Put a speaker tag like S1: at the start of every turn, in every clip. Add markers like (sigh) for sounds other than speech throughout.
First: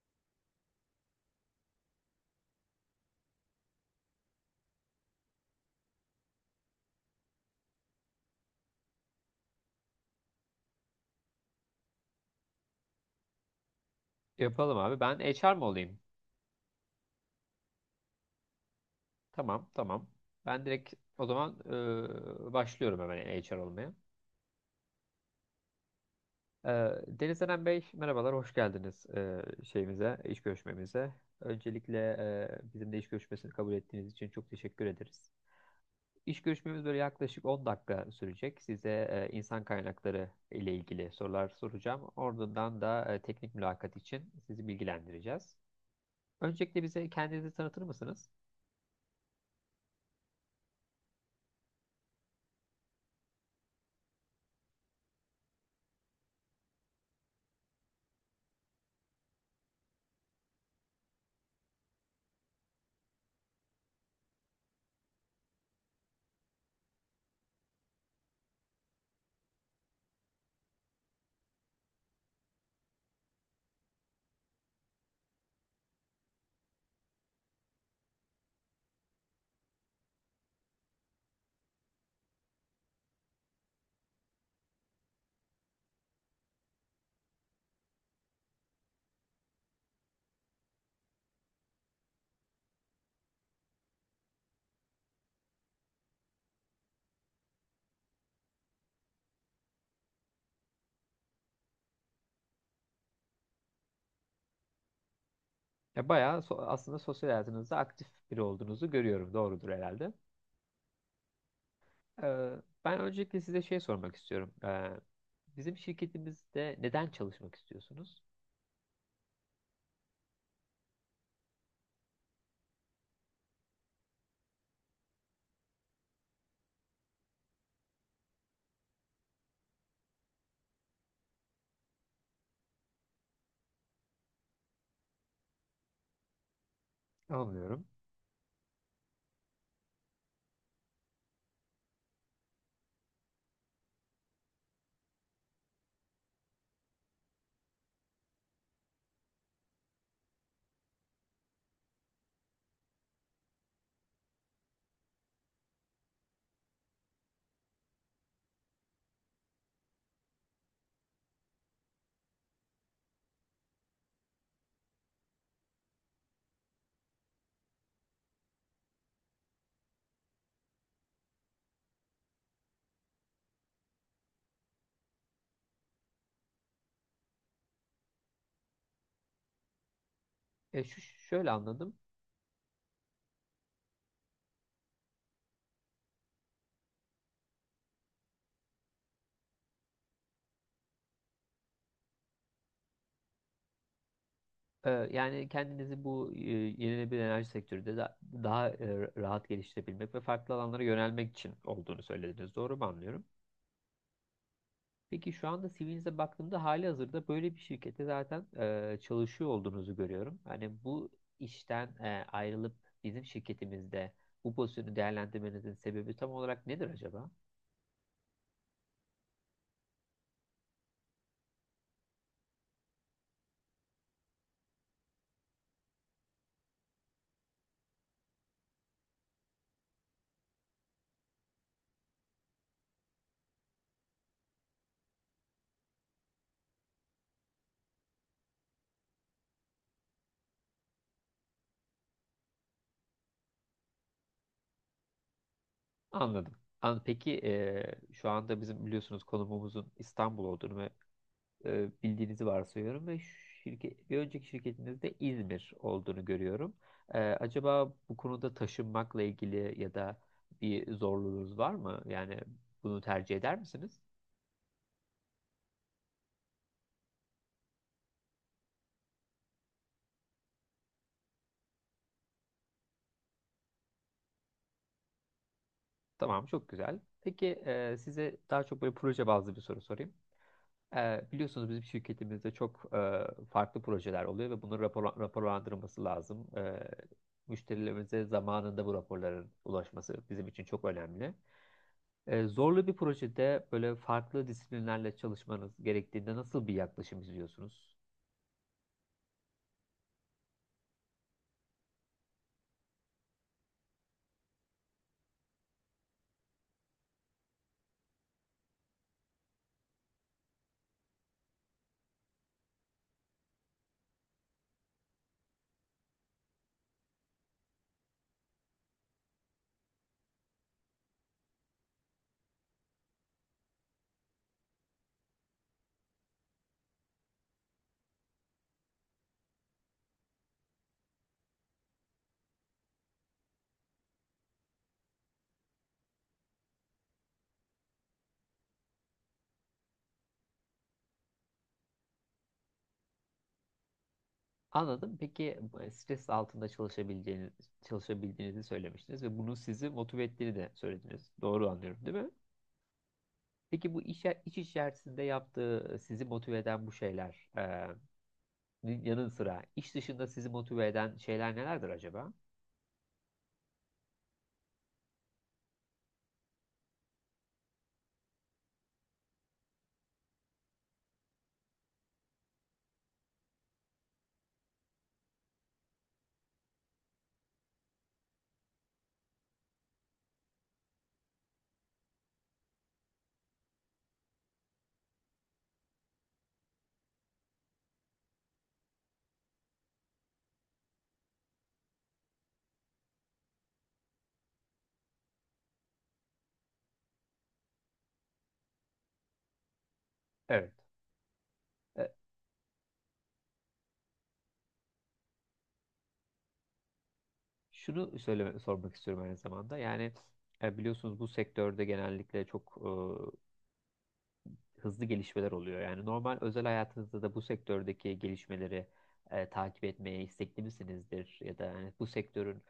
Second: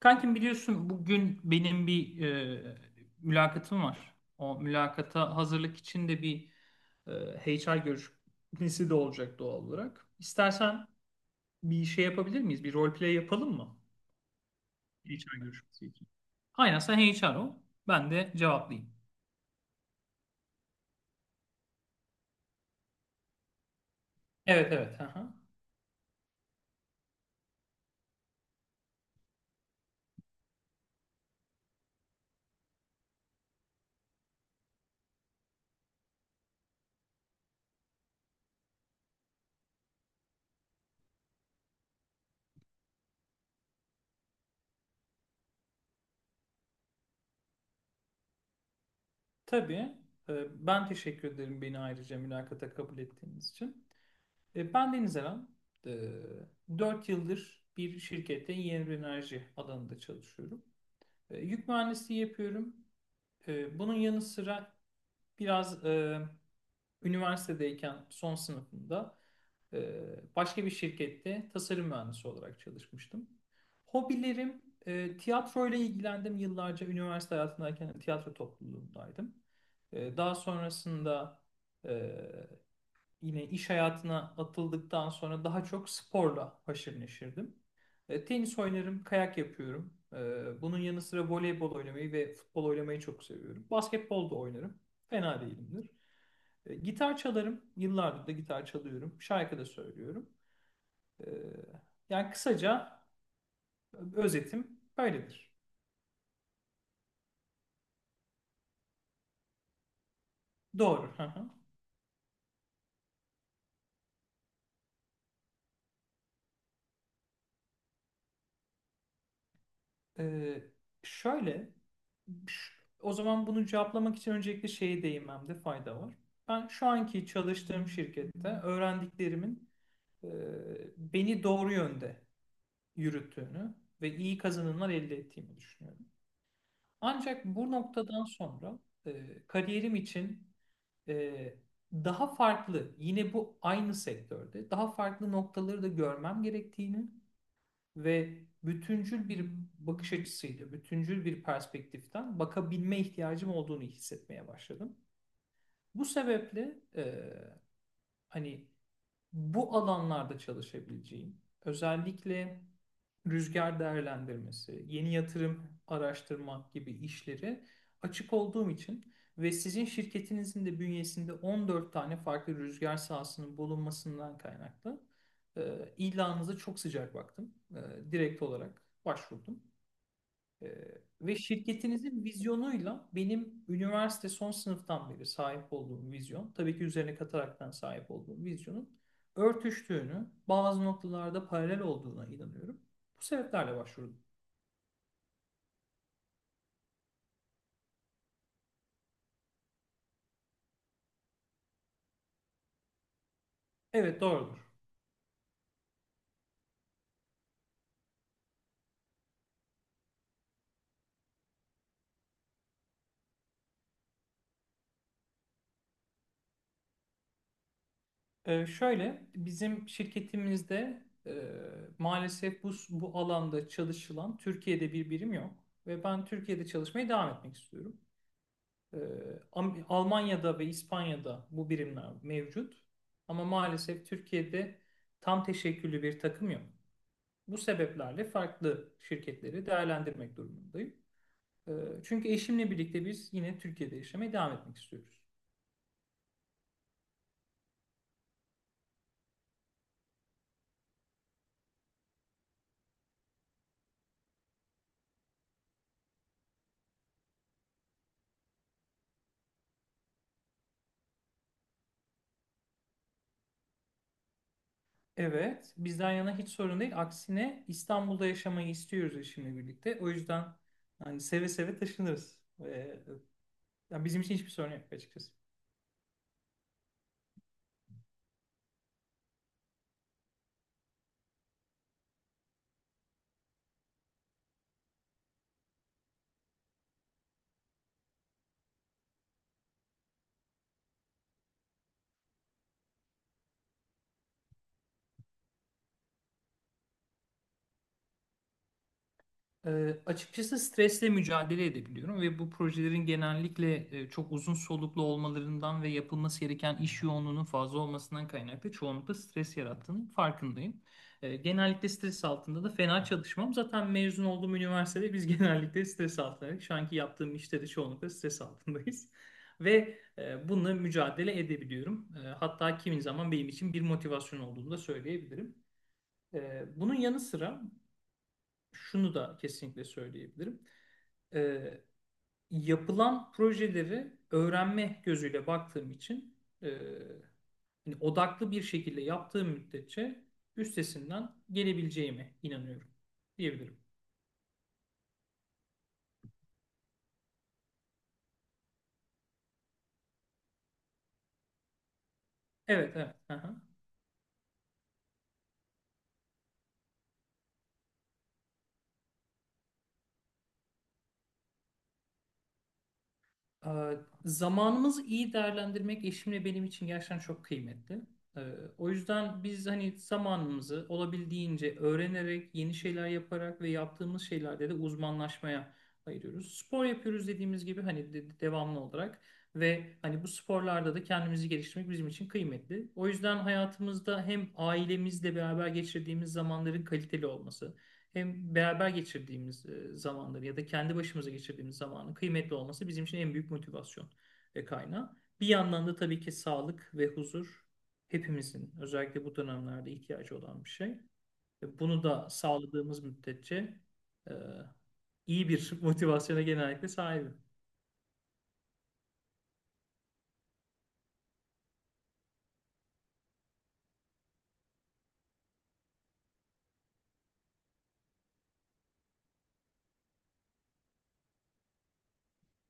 S1: Kankim biliyorsun bugün benim bir mülakatım var. O mülakata hazırlık için de bir e, HR görüşmesi de olacak doğal olarak. İstersen bir şey yapabilir miyiz? Bir role play yapalım mı?
S2: Yapalım abi. Ben
S1: HR
S2: HR mı
S1: görüşmesi
S2: olayım?
S1: için. Aynen sen HR ol. Ben de cevaplayayım.
S2: Tamam. Ben direkt o zaman başlıyorum hemen HR olmaya.
S1: Evet evet. Aha.
S2: E, Deniz Eren Bey, merhabalar, hoş geldiniz, şeyimize, iş görüşmemize. Öncelikle bizimle iş görüşmesini kabul ettiğiniz için çok teşekkür ederiz. İş görüşmemiz böyle yaklaşık 10 dakika sürecek. Size insan kaynakları ile ilgili sorular soracağım. Ardından da teknik mülakat için sizi bilgilendireceğiz. Öncelikle bize kendinizi tanıtır mısınız?
S1: Tabii. Ben teşekkür ederim beni ayrıca mülakata kabul ettiğiniz için. Ben Deniz Eren. E, 4 yıldır bir şirkette yeni enerji alanında çalışıyorum. Yük mühendisliği yapıyorum. Bunun yanı sıra biraz üniversitedeyken son sınıfımda e, başka bir şirkette tasarım mühendisi olarak çalışmıştım. Hobilerim tiyatro ilgilendim, yıllarca üniversite hayatındayken tiyatro topluluğundaydım. Daha sonrasında e, yine iş hayatına atıldıktan sonra daha çok sporla haşır neşirdim. Tenis oynarım, kayak yapıyorum. Bunun yanı sıra voleybol oynamayı ve futbol oynamayı çok seviyorum. Basketbol da oynarım. Fena değilimdir. Gitar çalarım. Yıllardır da gitar çalıyorum. Şarkı da söylüyorum. E, yani kısaca özetim böyledir.
S2: Ya bayağı aslında sosyal hayatınızda aktif biri olduğunuzu görüyorum. Doğrudur herhalde.
S1: Doğru. Hı hı.
S2: Ee, ben öncelikle size şey sormak istiyorum. Bizim şirketimizde neden çalışmak istiyorsunuz?
S1: E, şöyle... O zaman bunu cevaplamak için öncelikle şeye değinmemde fayda var. Ben şu anki çalıştığım şirkette öğrendiklerimin e, beni doğru yönde yürüttüğünü ve iyi kazanımlar elde ettiğimi düşünüyorum. Ancak bu
S2: Anlıyorum.
S1: noktadan sonra kariyerim için e, daha farklı, yine bu aynı sektörde daha farklı noktaları da görmem gerektiğini ve bütüncül bir bakış açısıyla, bütüncül bir perspektiften bakabilme ihtiyacım olduğunu hissetmeye başladım. Bu sebeple hani bu alanlarda çalışabileceğim, özellikle rüzgar değerlendirmesi, yeni yatırım araştırma gibi işleri açık olduğum için ve sizin şirketinizin de bünyesinde 14 tane farklı rüzgar sahasının bulunmasından kaynaklı ilanınıza çok sıcak baktım. Direkt olarak başvurdum. Ee,
S2: E, şu
S1: ve
S2: şöyle anladım.
S1: şirketinizin vizyonuyla benim üniversite son sınıftan beri sahip olduğum vizyon, tabii ki üzerine kataraktan sahip olduğum vizyonun örtüştüğünü, bazı noktalarda paralel olduğuna inanıyorum. Bu sebeplerle başvurdum.
S2: Yani kendinizi bu yenilenebilir enerji sektöründe daha rahat geliştirebilmek ve farklı alanlara yönelmek için olduğunu söylediniz. Doğru mu anlıyorum?
S1: Evet, doğrudur.
S2: Peki şu anda CV'nize baktığımda hali hazırda böyle bir şirkette zaten çalışıyor olduğunuzu görüyorum. Hani bu işten ayrılıp bizim şirketimizde bu pozisyonu değerlendirmenizin sebebi tam olarak nedir acaba?
S1: Şöyle bizim şirketimizde maalesef bu alanda çalışılan Türkiye'de bir birim yok. Ve ben Türkiye'de çalışmaya devam etmek istiyorum. Ee, Almanya'da ve İspanya'da bu birimler mevcut. Ama maalesef Türkiye'de tam teşekküllü bir takım yok. Bu sebeplerle farklı şirketleri değerlendirmek durumundayım. Ee, Çünkü eşimle birlikte biz yine Türkiye'de yaşamaya devam etmek istiyoruz.
S2: Anladım. Peki şu anda bizim biliyorsunuz konumumuzun İstanbul olduğunu ve bildiğinizi varsayıyorum ve şirket, bir önceki şirketinizde İzmir olduğunu görüyorum. E, acaba bu konuda taşınmakla ilgili ya da bir zorluğunuz var mı? Yani bunu tercih eder misiniz?
S1: Evet, bizden yana hiç sorun değil. Aksine İstanbul'da yaşamayı istiyoruz eşimle birlikte. O yüzden hani seve seve taşınırız. Yani bizim için hiçbir sorun yok açıkçası.
S2: Tamam, çok güzel. Peki size daha çok böyle proje bazlı bir soru sorayım. E, biliyorsunuz bizim şirketimizde çok farklı projeler oluyor ve bunun raporlandırılması lazım. E, müşterilerimize zamanında bu raporların ulaşması bizim için çok önemli. E, zorlu bir projede böyle farklı disiplinlerle çalışmanız gerektiğinde nasıl bir yaklaşım izliyorsunuz?
S1: Açıkçası stresle mücadele edebiliyorum ve bu projelerin genellikle çok uzun soluklu olmalarından ve yapılması gereken iş yoğunluğunun fazla olmasından kaynaklı çoğunlukla stres yarattığının farkındayım. Genellikle stres altında da fena çalışmam. Zaten mezun olduğum üniversitede biz (laughs) genellikle stres altındaydık. Şu anki yaptığım işte de çoğunlukla stres altındayız. (laughs) Ve bununla mücadele edebiliyorum. Hatta kimi zaman benim için bir motivasyon olduğunu da söyleyebilirim. Bunun yanı sıra şunu da kesinlikle söyleyebilirim: e, yapılan projeleri öğrenme gözüyle baktığım için e, hani odaklı bir şekilde yaptığım müddetçe üstesinden gelebileceğime inanıyorum diyebilirim.
S2: Anladım. Peki stres altında çalışabildiğinizi söylemiştiniz ve bunun sizi motive ettiğini de söylediniz. Doğru anlıyorum, değil mi?
S1: Evet, evet. Aha.
S2: Peki bu iş içerisinde yaptığı sizi motive eden bu şeyler yanı sıra iş dışında sizi motive eden şeyler nelerdir acaba?
S1: Ee, Zamanımızı iyi değerlendirmek eşimle benim için gerçekten çok kıymetli. Ee, O yüzden biz hani zamanımızı olabildiğince öğrenerek, yeni şeyler yaparak ve yaptığımız şeylerde de uzmanlaşmaya ayırıyoruz. Spor yapıyoruz dediğimiz gibi hani devamlı olarak, ve hani bu sporlarda da kendimizi geliştirmek bizim için kıymetli. O yüzden hayatımızda hem ailemizle beraber geçirdiğimiz zamanların kaliteli olması, hem beraber geçirdiğimiz zamanları ya da kendi başımıza geçirdiğimiz zamanın kıymetli olması bizim için en büyük motivasyon ve kaynağı. Bir yandan da tabii ki sağlık ve huzur hepimizin özellikle bu dönemlerde ihtiyacı olan
S2: Evet.
S1: bir şey. Ve bunu
S2: E,
S1: da sağladığımız müddetçe e, iyi bir (laughs) motivasyona genellikle sahibim.
S2: şunu sormak istiyorum aynı zamanda. Yani biliyorsunuz bu sektörde genellikle çok hızlı gelişmeler oluyor. Yani normal özel hayatınızda da bu sektördeki gelişmeleri takip etmeye istekli misinizdir? Ya da yani bu sektörün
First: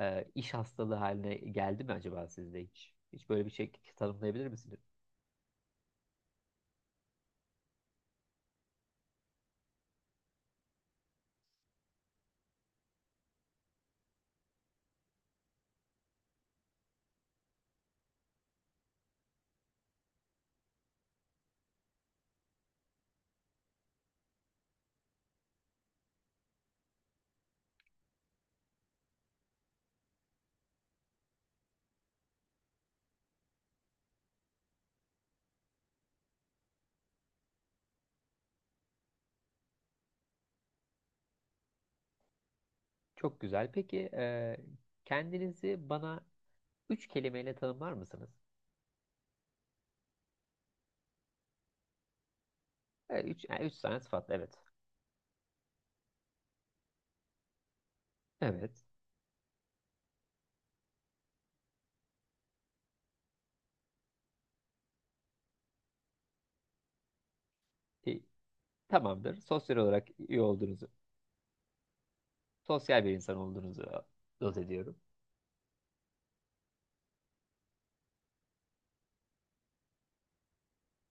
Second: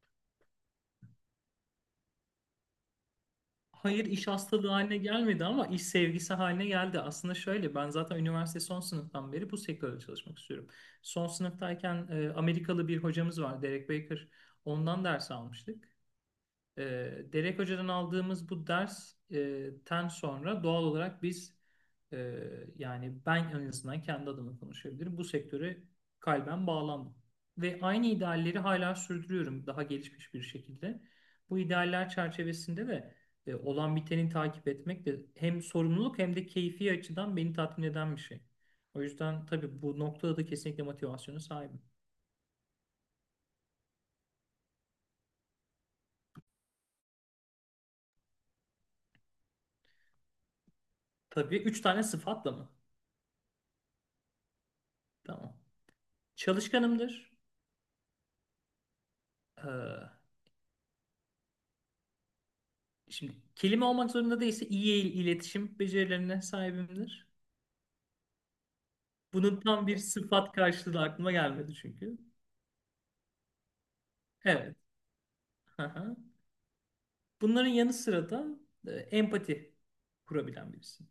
S2: iş hastalığı haline geldi mi acaba sizde hiç? Hiç böyle bir şey
S1: Hayır, iş
S2: tanımlayabilir
S1: hastalığı
S2: misiniz?
S1: haline gelmedi ama iş sevgisi haline geldi. Aslında şöyle: ben zaten üniversite son sınıftan beri bu sektörde çalışmak istiyorum. Son sınıftayken Amerikalı bir hocamız var, Derek Baker. Ondan ders almıştık. E, Derek Hoca'dan aldığımız bu dersten sonra doğal olarak biz, e, yani ben en azından kendi adıma konuşabilirim, bu sektöre kalben bağlandım. Ve aynı idealleri hala sürdürüyorum, daha gelişmiş bir şekilde. Bu idealler çerçevesinde de olan biteni takip etmek de hem sorumluluk hem de keyfi açıdan beni tatmin eden bir şey. O yüzden tabii bu noktada da kesinlikle motivasyona sahibim.
S2: Çok güzel. Peki kendinizi bana üç kelimeyle tanımlar mısınız?
S1: Tabii, üç tane sıfatla mı?
S2: E, üç, yani üç tane sıfat, evet.
S1: Tamam. Çalışkanımdır.
S2: Evet.
S1: Ee, Şimdi kelime olmak zorunda değilse, iyi iletişim becerilerine sahibimdir.
S2: E, tamamdır.
S1: Bunun
S2: Sosyal
S1: tam bir
S2: olarak iyi
S1: sıfat
S2: olduğunuzu,
S1: karşılığı da aklıma gelmedi çünkü.
S2: sosyal bir insan olduğunuzu not
S1: Evet.
S2: ediyorum.
S1: Aha. Bunların yanı sıra da empati kurabilen birisi.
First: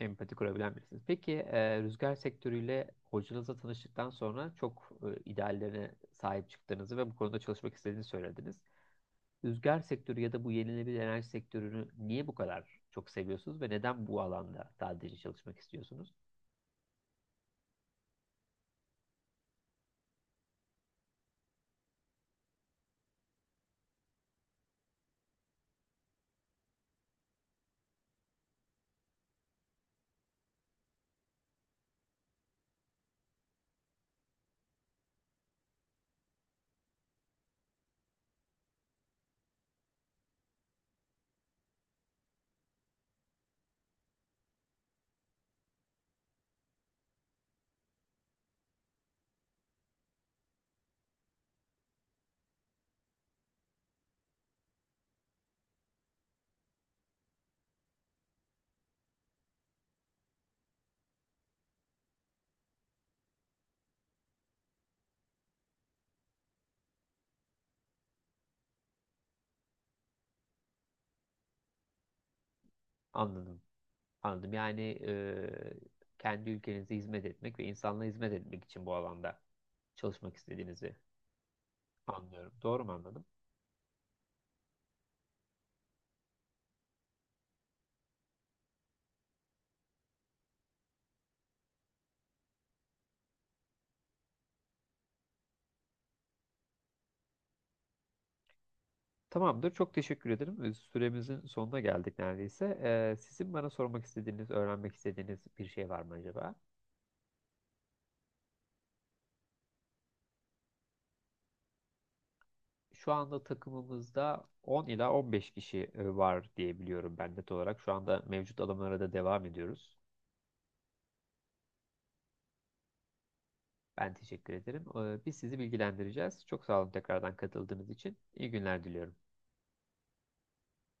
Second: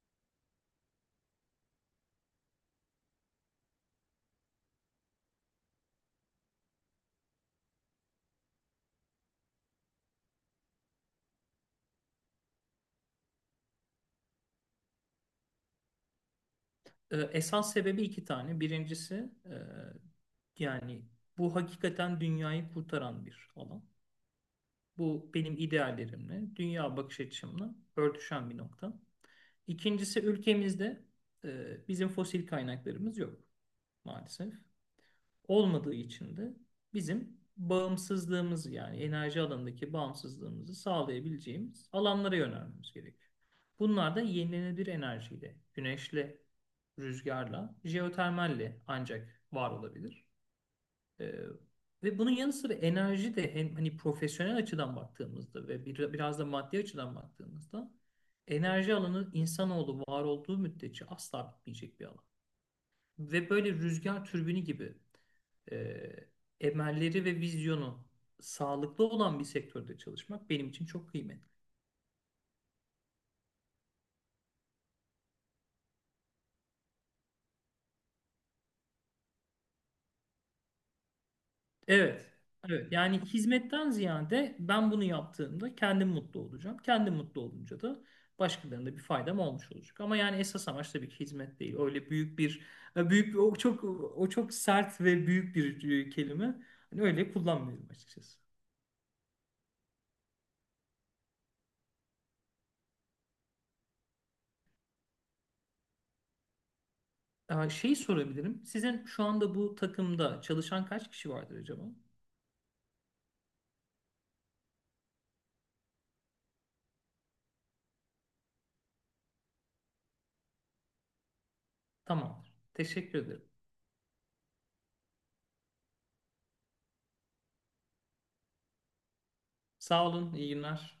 S2: Empati kurabilen birisiniz. Peki rüzgar sektörüyle hocanızla tanıştıktan sonra çok ideallerine sahip çıktığınızı ve bu konuda çalışmak istediğinizi söylediniz. Rüzgar sektörü ya da bu yenilenebilir enerji sektörünü niye bu kadar çok seviyorsunuz ve neden bu alanda sadece çalışmak istiyorsunuz?
S1: Esas sebebi iki tane. Birincisi, e, yani bu hakikaten dünyayı kurtaran bir alan. Bu benim ideallerimle, dünya bakış açımla örtüşen bir nokta. İkincisi, ülkemizde bizim fosil kaynaklarımız yok maalesef. Olmadığı için de bizim bağımsızlığımız, yani enerji alanındaki bağımsızlığımızı sağlayabileceğimiz alanlara yönelmemiz gerekiyor. Bunlar da yenilenebilir enerjiyle, güneşle, rüzgarla, jeotermalle ancak var olabilir. Ee, ve bunun yanı sıra enerji de, hem hani profesyonel açıdan baktığımızda ve bir, biraz da maddi açıdan baktığımızda, enerji alanı insanoğlu var olduğu müddetçe asla bitmeyecek bir alan. Ve böyle rüzgar türbini gibi e, emelleri ve vizyonu sağlıklı olan bir sektörde çalışmak benim için çok kıymetli.
S2: Anladım. Anladım. Yani e, kendi ülkenize hizmet etmek ve insanlığa hizmet etmek için bu alanda çalışmak istediğinizi
S1: Evet,
S2: anlıyorum. Doğru mu
S1: evet. Yani
S2: anladım?
S1: hizmetten ziyade, ben bunu yaptığımda kendim mutlu olacağım. Kendim mutlu olunca da başkalarına da bir faydam olmuş olacak. Ama yani esas amaç tabii ki hizmet değil. Öyle büyük bir, e, büyük bir- o çok o çok sert ve büyük bir kelime. Hani öyle kullanmıyorum açıkçası.
S2: Tamamdır. Çok teşekkür ederim. Süremizin sonuna geldik neredeyse. Sizin bana sormak istediğiniz, öğrenmek istediğiniz bir şey var mı acaba?
S1: Şeyi sorabilirim. Sizin şu anda bu takımda çalışan kaç kişi vardır acaba?
S2: Şu anda takımımızda 10 ila 15 kişi var diye biliyorum ben net olarak. Şu anda mevcut alımlara da devam ediyoruz.
S1: Tamamdır. Teşekkür ederim.
S2: Ben teşekkür ederim. Biz sizi bilgilendireceğiz. Çok sağ olun tekrardan katıldığınız için. İyi günler diliyorum.
S1: Sağ olun. İyi günler.